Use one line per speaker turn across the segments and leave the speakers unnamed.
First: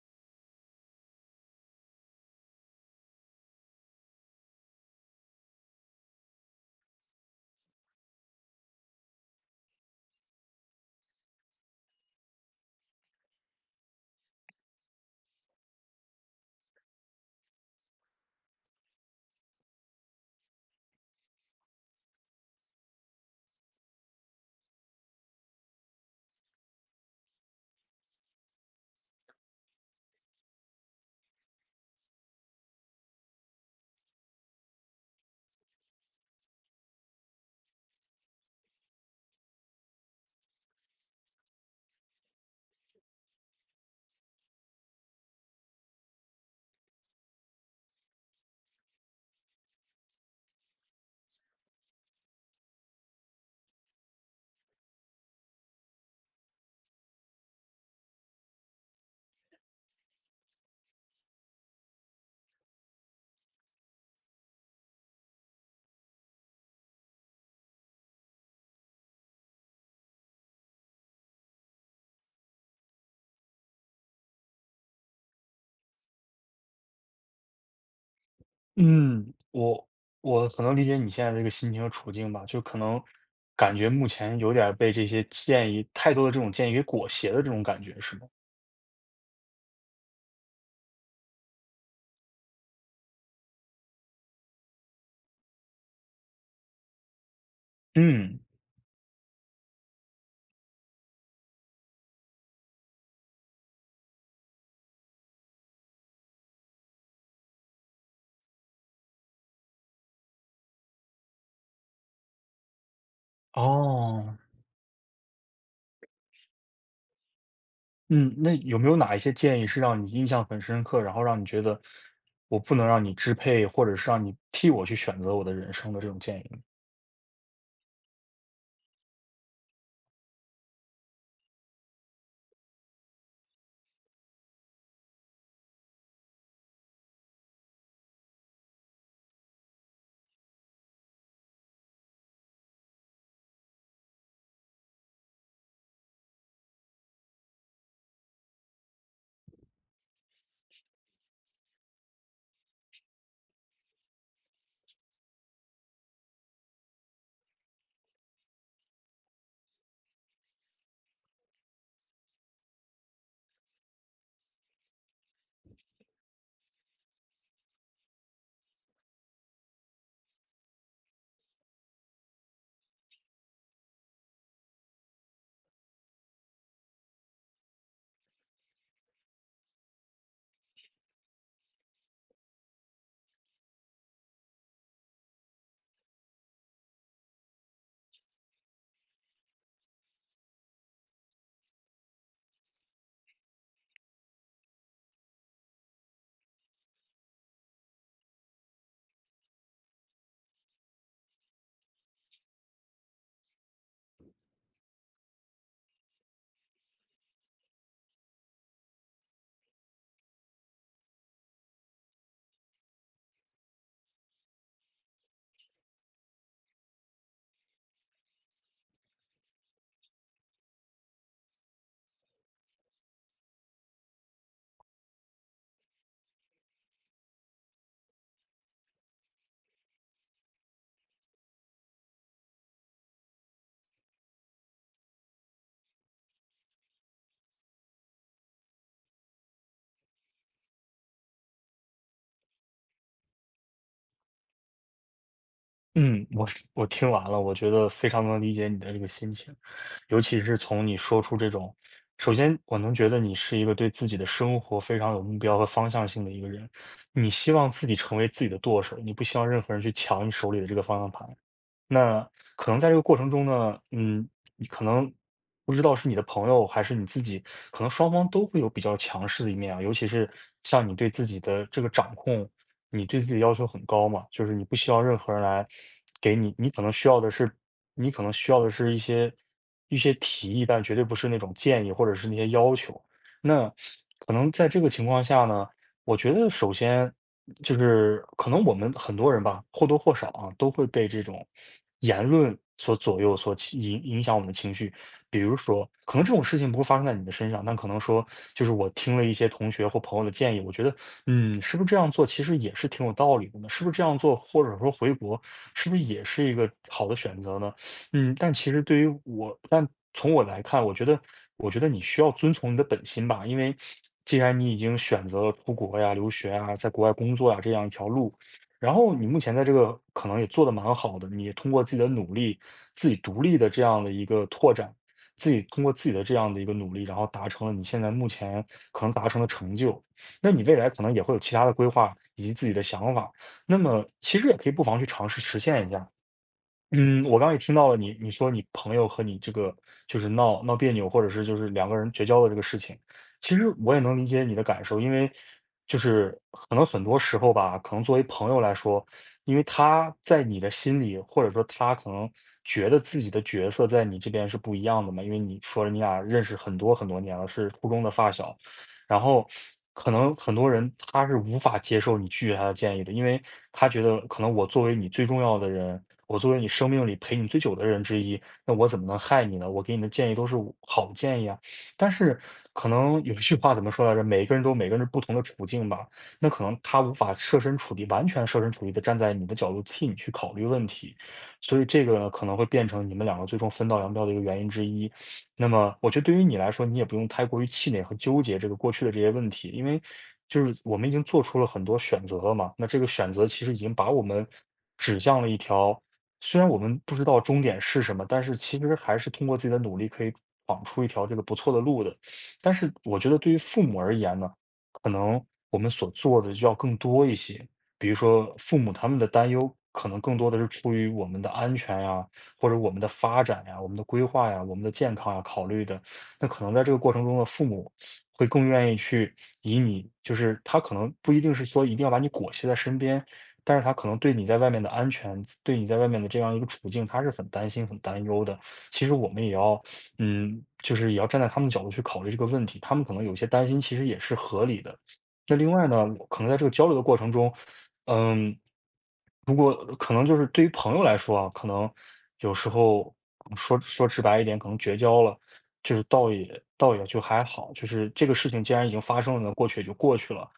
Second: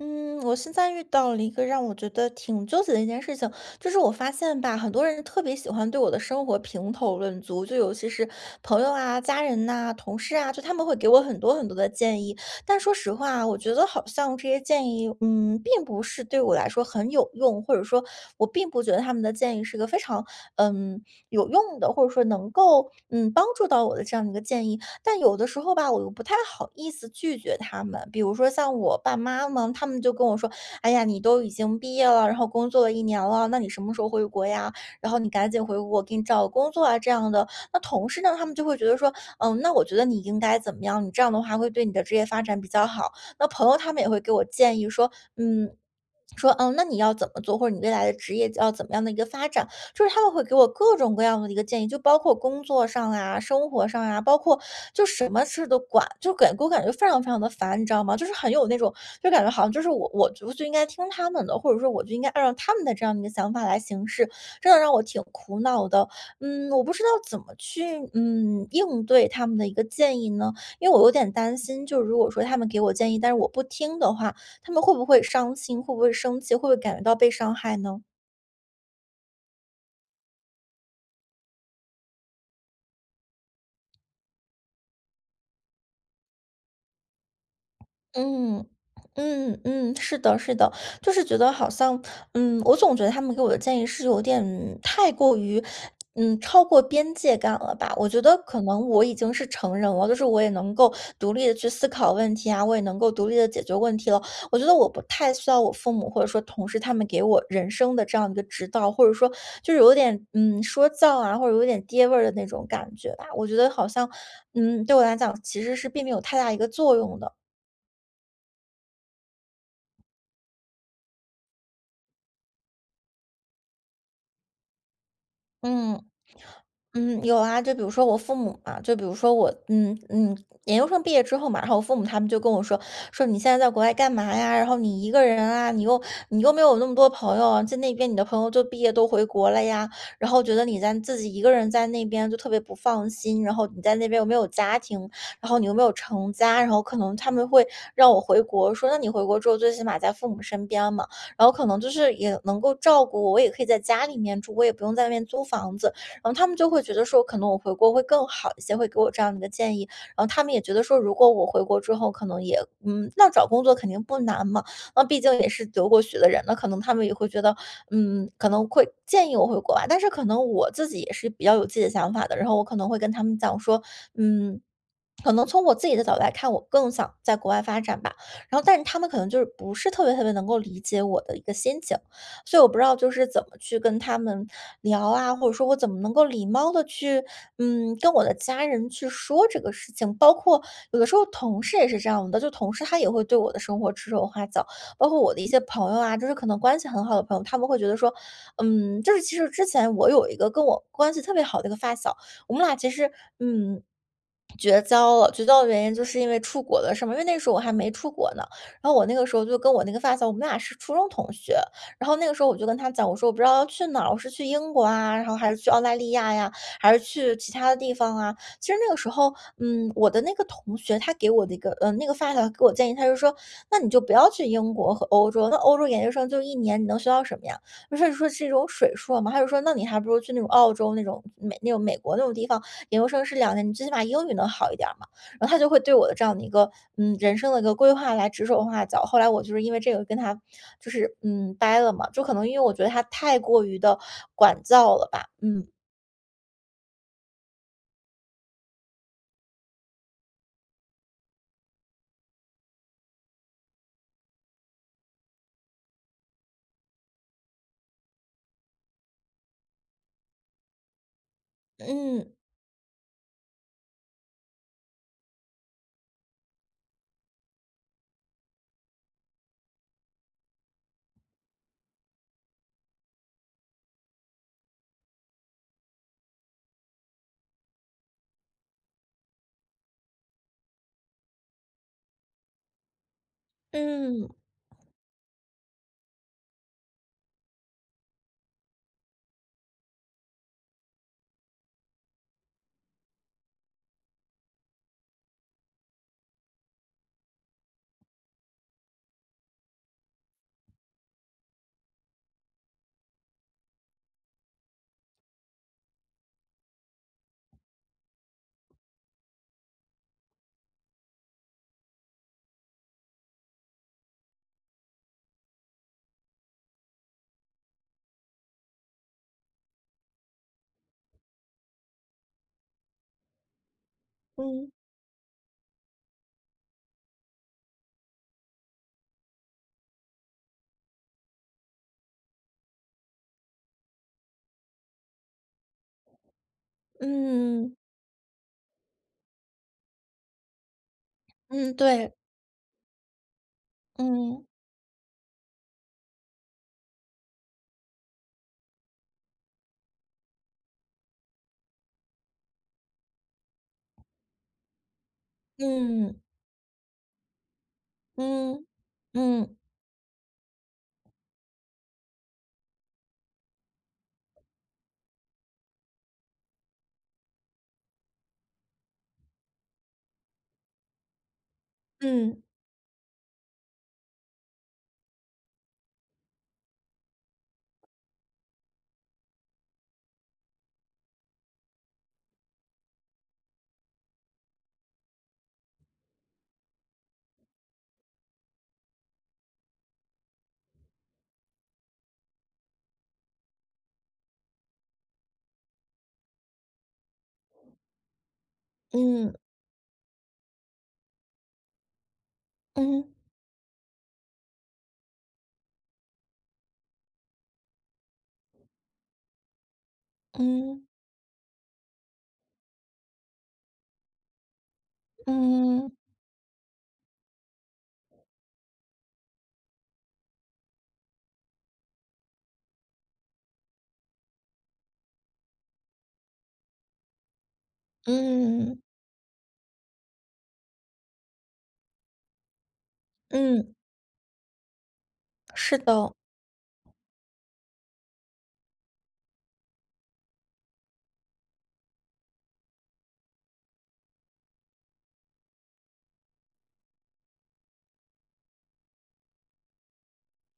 嗯，我现在遇到了一个让我觉得挺纠结的一件事情，就是我发现吧，很多人特别喜欢对我的生活评头论足，就尤其是朋友啊、家人呐、同事啊，就他们会给我很多很多的建议。但说实话，我觉得好像这些建议，并不是对我来说很有用，或者说，我并不觉得他们的建议是个非常嗯有用的，或者说能够帮助到我的这样的一个建议。但有的时候吧，我又不太好意思拒绝他们。比如说像我爸妈嘛，他们就跟我说：“哎呀，你都已经毕业了，然后工作了一年了，那你什么时候回国呀？然后你赶紧回国，给你找个工作啊，这样的。”那同事呢，他们就会觉得说：“嗯，那我觉得你应该怎么样？你这样的话会对你的职业发展比较好。”那朋友他们也会给我建议说：“嗯，说，嗯，那你要怎么做，或者你未来的职业要怎么样的一个发展，就是他们会给我各种各样的一个建议，就包括工作上啊、生活上啊，包括就什么事都管，就给我感觉非常非常的烦，你知道吗？就是很有那种，就感觉好像就是我就应该听他们的，或者说我就应该按照他们的这样的一个想法来行事，真的让我挺苦恼的。我不知道怎么去应对他们的一个建议呢，因为我有点担心，就如果说他们给我建议，但是我不听的话，他们会不会伤心？会不会生气？会不会感觉到被伤害呢？
嗯，我很能理解你现在这个心情和处境吧，就可能感觉目前有点儿被这些建议，太多的这种建议给裹挟的这种感觉，是吗？
嗯，嗯嗯，是的，是的，就是觉得好像，我总觉得他们给我的建议是有点太过于，超过边界感了吧？我觉得
嗯，
可能我已经是成人了，就是我也能够独立的去思考问题啊，我也能够独立的解决问题了。我觉得我不太需要我父母或者说同事他们给我人生的这样一个指导，或者说就是有点说教啊，或者有点爹味儿的那种感觉吧。我觉得好像，
哦，
对我来讲其实是并没有太大一个作用的。
嗯，那有没有哪一些建议是让你印象很深刻，然后让你觉得我不能让你支配，或者是让你替我去选择我的人生
嗯。
的这种建议呢？
嗯，有啊，就比如说我父母嘛，就比如说我，研究生毕业之后嘛，然后我父母他们就跟我说，说你现在在国外干嘛呀？然后你一个人啊，你又没有那么多朋友，在那边你的朋友就毕业都回国了呀，然后觉得你在自己一个人在那边就特别不放心，然后你在那边又没有家庭，然后你又没有成家，然后可能他们会让我回国，说那你回国之后最起码在父母身边嘛，然后可能就是也能够照顾我，我也可以在家里面住，我也不用在外面租房子，然后他们就会觉得说，可能我回国会更好一些，会给我这样的一个建议。然后他们也觉得说，如果我回国之后，可能也那找工作肯定不难嘛，那毕竟也是留过学的人，那可能他们也会觉得，可能会建议我回国吧。但是可能我自己也是比较有自己的想法的，然后我可能会跟他们讲说，嗯。可能从我自己的角度来看，我更想在国外发展吧。然后，但是他们可能就是不是特别特别能够理解我的一个心情，所以我不知道就是怎么去跟他们聊啊，或者说我怎么能够礼貌的去，跟我的家人去说这个事情。包括有的时候同事也是这样的，就同事他也会对我的生活指手画脚，包括我的一些朋友啊，就是可能关系很好的朋友，他们会觉得说，就是其实之前我有一个跟我关系特别好的一个发小，我们俩其实，嗯。绝交了，绝交的原因就是因为出国的事嘛，因为那时候我还没出国呢。然后我那个时候就跟我那个发小，我们俩是初中同学。然后那个时候我就跟他讲，我说我不知道要去哪儿，我是去英国啊，然后还是去澳大利亚呀，还是去其他的地方啊。其实那个时候，我的那个同学他给我的一个，那个发小给我建议，他就说，那你就不要去英国和欧洲，那欧洲研究生就一年，你能学到什么呀？就是说是一种水硕嘛。他就说，那你还不如去那种澳洲那种美国那种地方，研究生是两年，你最起码英语能好一点儿嘛。然后他就会对我的这样的一个，人生的一个规划来指手画脚。后来我就是因为这个跟他就是，掰了嘛，就可能因为我觉得他太过于的管教了吧。嗯，
嗯，我听完了，我觉得非常能理解你的这个心情，尤其是从你说出这种，首先我能觉得你是一个对自己的生活非常有目标和方向性的一个人，你希望自己成为自己的舵手，你不希望任何人去抢你手里的这个方向盘。那
嗯，
可能在这个过程中呢，嗯，你可能不知道是你的朋友还是你自己，可能双方都会有比较强势的一面啊。尤其是像你对自己的这个掌控，你对自己的要求很高嘛，就是你不需要任何人来给你，你可能需要的是，你可能需要的是一些提议，但绝对不是那种建议或者是那些要求。那
嗯，
可能在这个情况下呢，我觉得首先就是可能我们很多人吧，或多或少啊，都会被这种言论所左右，所起影响我们的情绪。比如说，可能这种事情不会发生在你的身上，但可能说，就是我听了一些同学或朋友的建议，我觉得，嗯，是不是这样做其实也是挺有道理的呢？是不是这样做，或者说回国，是不是也是一个好的选择呢？嗯，但其实对于我，但从我来看，我觉得，我觉得你需要遵从你的本心吧，因为既然你已经选择了出国呀、留学啊、在国外工作呀这样一条路，然后你目前在这个可能也做得蛮好的，你也通过自己的努力、自己独立的这样的一个
嗯，
拓展，自己通过自己的这样的一个努力，然后达成了你现在目前可能达成的成就，那你未来可能也会有其他的规划以及自己的想法，那么其实也可以不妨去尝试实现一下。嗯，我刚刚也听
嗯，
到了你，你说你朋友和你这个就是闹闹别扭，或者是就是
嗯，
两个人
对，
绝交的这个事情，其实我也能理
嗯，
解你的感受，因为就是可能很多时候吧，可能作为朋友来说，因为他在你的心里，或者说他可能觉得自己的角色在你这边是不一样的嘛，因为你说了你
嗯，
俩认识很多很多年了，是初中的发小，
嗯，
然后
嗯，
可能很多人他是无法接受你拒绝他的建议的，因为他觉得可能我作为你最重要的人，我作为你生命里陪你最久的人之一，那我怎么能害你呢？我给你的建议都是好建议啊。但是
嗯，
可能有一句话怎么说来着？每个人都有每个人不同的处境吧，那可能他无法设身处地，完全设身处地的站在你的角度替你去考虑问题，所以这个可能会变成你们两个最终分道扬镳的一个原因之一。那么我觉得对于你来说，你也不用太过于气馁和纠结这个过去的这些问题，因为就是我们已经做出了很多选择了嘛。那这个选择其实已经把我们指向了一条，虽然我们不知道终点是什么，但是其实还是
嗯，
通过自己的努力可以闯出一条这个不错的路的。但是
嗯，
我觉得对于父母而言呢，可能我们所做的就要更多一些。比如说，父母他们的担忧可能更多的是
嗯，
出于我们的安全呀、或者我们的发展呀、我们的规划呀、我们的健康呀考虑
嗯，嗯，
的，那可能在这个过程中的父母会更愿意去以你，就是他可能不一定是说一定要把你裹挟在身边，但是他可能对你在外面的安全，对你在外面的这样一个处境，他是很担心、很担忧的。
嗯，
其实我们也要，嗯，就是也要站在他们的角度去考虑这个问题，他们可能有些担
嗯，
心，其实也是合理的。那另
是
外呢，
的，
可能在这个交流的过程中，嗯，如果可能就是对于朋友来说啊，可能有时候说直白一点，可能绝交了，就是倒也就还好，就是这个事情既然已经发生了，过去也就过去了。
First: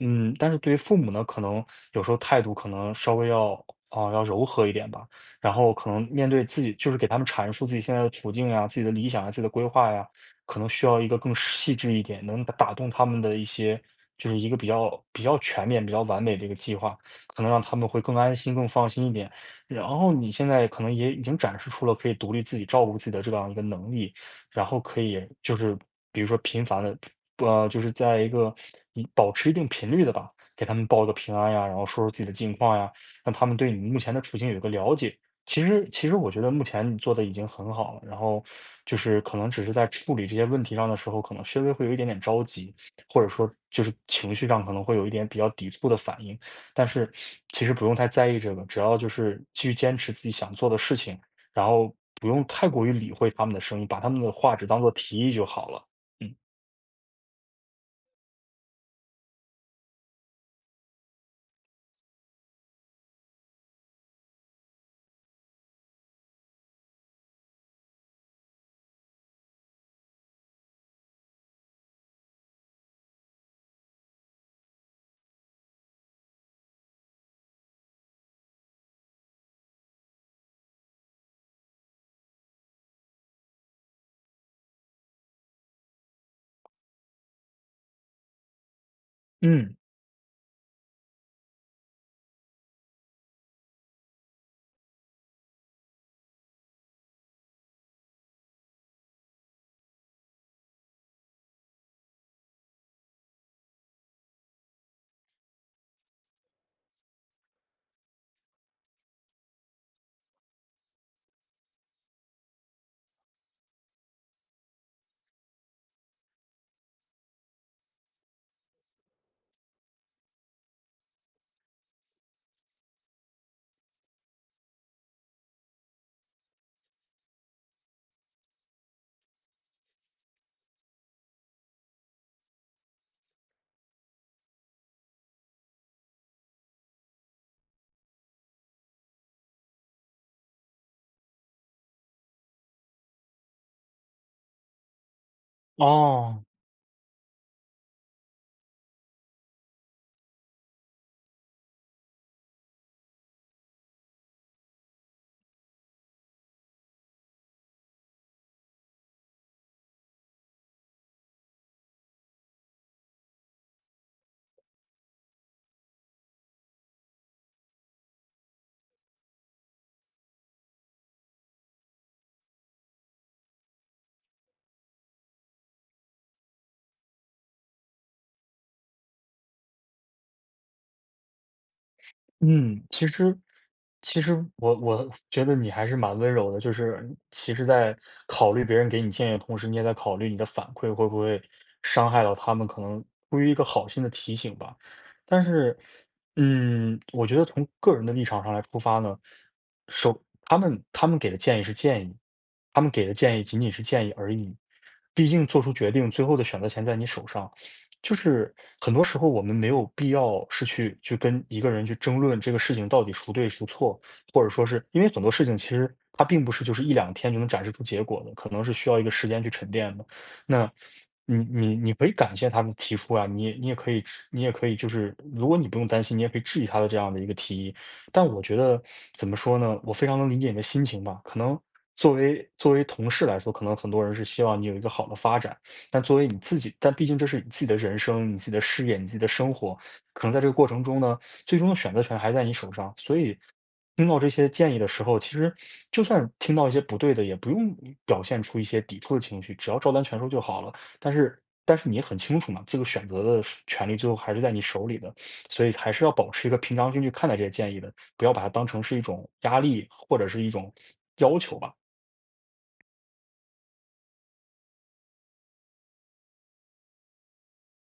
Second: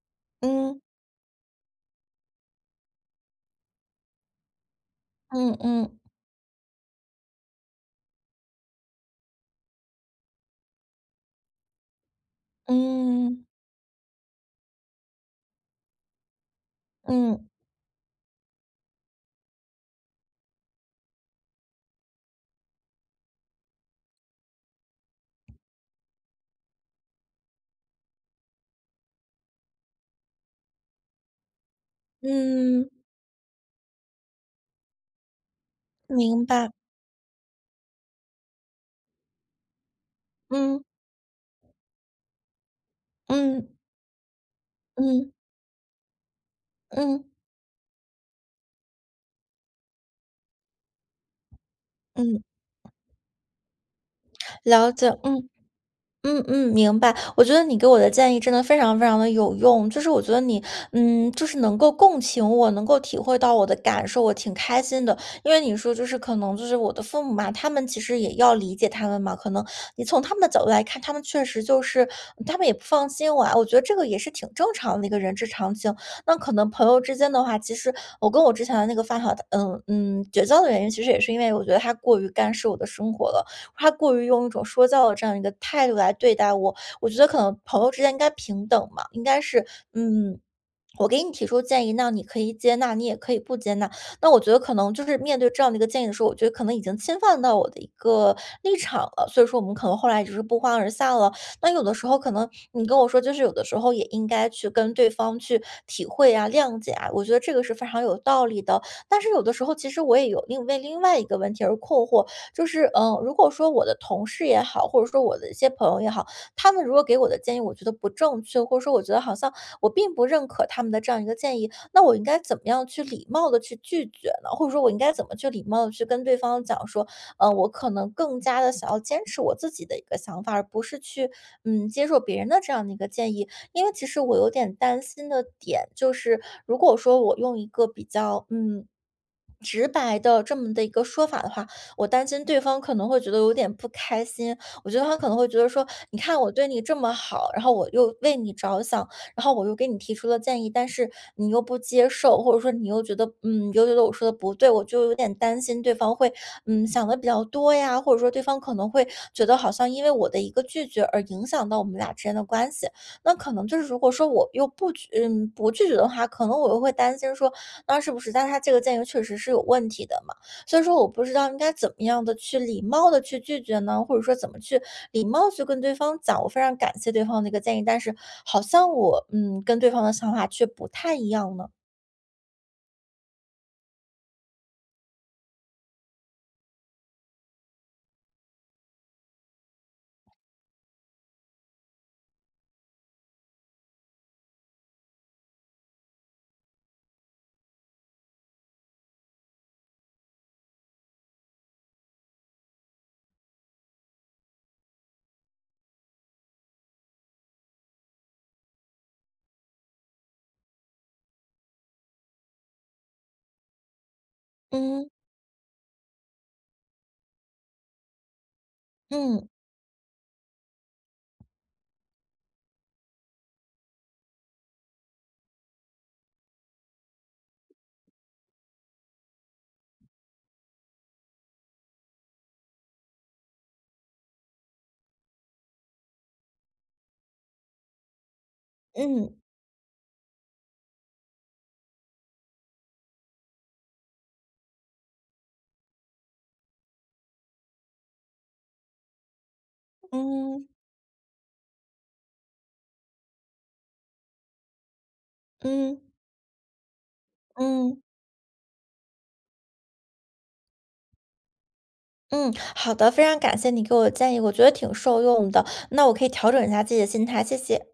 嗯，但是对于
嗯，
父母呢，可能有时候态度可能稍微要啊、要柔和一点吧，然
嗯
后可
嗯，
能面对自己，就是给他们阐述自己现在的处境呀、自己的理想呀、自己的规划呀，可能需要一个更细致一点，能打动他们的
嗯，
一些，就是一个比较全面、比较完美的一个计划，可
嗯。
能让他们会更安心、更放心一点。然后你现在可能也已经展示出了可以独立自己照顾自己的这样一个能力，然后可以就是比如说频繁的，就是在一个保持一定频率的吧，给他们报个平安呀，然后说说自己的近况
嗯，
呀，让他们对你目前的处境有一个了解。其实我觉
明
得目
白，
前你做的已经很好了，然后就是可能只是在处理这些问题
嗯，
上的时候，可能稍微会有一点点着急，或者说
嗯，
就是情绪上可能会有一点
嗯，
比较抵触的反应，但是
嗯，
其实不用太在意这个，只要就是继续坚持自己想做的事情，然后不
嗯，
用太过于理会他们的声音，把他们的话只当
了
做
解，
提议就
嗯。
好了。嗯。
嗯嗯，明白。我觉得你给我的建议真的非常非常的有用，就是我觉得你，就是能够共情我，能够体会到我的感受，我挺开心的。因为你说就是可能就是我的父母嘛，他们其实也要理解他们嘛，可能你从他们的角度来看，他们确实就是他们也不放心我啊，我觉得这个也是挺正常的一个人之常情。那可能朋友之间的话，其实我跟我之前的那个发小，绝交的原因，其实也是因为我觉得他过于干涉我的生活了。他过于用一种说教的这样一个态度来对待我。我觉得可能朋友之间应该平等嘛，应该是，
嗯，
嗯。我给你提出建议，那你可以接纳，你也可以不接纳。那我觉得可能就是面对这样的一个建议的时候，我觉得可能已经侵犯到我的一个立场了，所以说我们可能后来就是不欢而散了。那有的时候可能你跟我说，就是有的时候也应该去跟对方去体会啊、谅解啊，我觉得这个是非常有道理的。但是有的时候其实我也有另外一个问题而困惑，就是，如果说我的同事也好，或者说我的一些朋友也好，他们如果给我的建议，我觉得不正确，或者说我觉得好像我并不认可他们的这样一个建议，那我应该怎么样去礼貌的去拒绝呢？或者说，我应该怎么去礼貌的去跟对方讲说，我可能更加的想要坚持我自己的一个想法，而不是去接受别人的这样的一个建议。因为其实我有点担心的点就是，如果说我用一个比较直白的这么的一个说法的话，我担心对方可能会觉得有点不开心。我觉得他可能会觉得说，你看
哦。
我对你这么好，然后我又为你着想，然后我又给你提出了建议，但是你又不接受，或者说你又觉得我说的不对，我就有点担心对方会，想的比较多呀，或者说对方可能会觉得好像因为我的一个拒绝而影响到我们俩之间的关系。那可能就是如果说我又不拒绝的话，可能我又会担心说，那是不是？但他这个建议确实是有问题的嘛，所以说我不知道应该怎么样的去礼貌的去拒绝呢？或者说怎么去礼貌去跟对方讲，我非常感谢对方的一个建议，但是好像我，跟对方的想法却不太一样呢？
嗯，其实，其实我觉得你还是蛮温柔的，就是其实，在考虑别人给你建议的同时，你也在考虑你的反馈会不会伤害到他们，可能出于一个好心的提醒吧。但是，嗯，我觉得从个人的立场上来出发呢，首他们他们给的建议是建议，他们给的建议仅仅是建议而已，毕竟做出决定，最后的选择权在你手上。就是很多时候我们没有必要是去跟一个人去争论这个事情到底孰对孰错，或者说是因
嗯，
为很多事情其实它并不是就是一两天就能展示出结果的，可能是需要一个时间
嗯，
去沉淀的。那你可以感谢他的提出啊，你也可以就是如果你不用担心，你也可以质疑他的这样的一个提议。但我觉得怎么说呢，我非常能理解你的心情吧，可能。作为同事来说，可能很多人是希望你有一个好的发展，但作为你自己，但毕竟这是你自己的人生、你自己的事业、你自己的
嗯，
生活，可能在这个过程中呢，最终的选择权还在你手上。所以，听到这些建议的时候，其实就算听到一些不对的，也不用表现出一些抵触的情绪，只要照单全收就好
嗯，
了。但是，但是你也很清楚嘛，这个选择的是权利最后还是在你手里的，所以还
嗯，
是要保持一个平常心去看待这些建议的，
嗯，
不要把它当成是一种压力或者是一种要求吧。
嗯，好的，非常感谢你给我的建议，我觉得挺受用的，那我可以调整一下自己的心态，谢谢。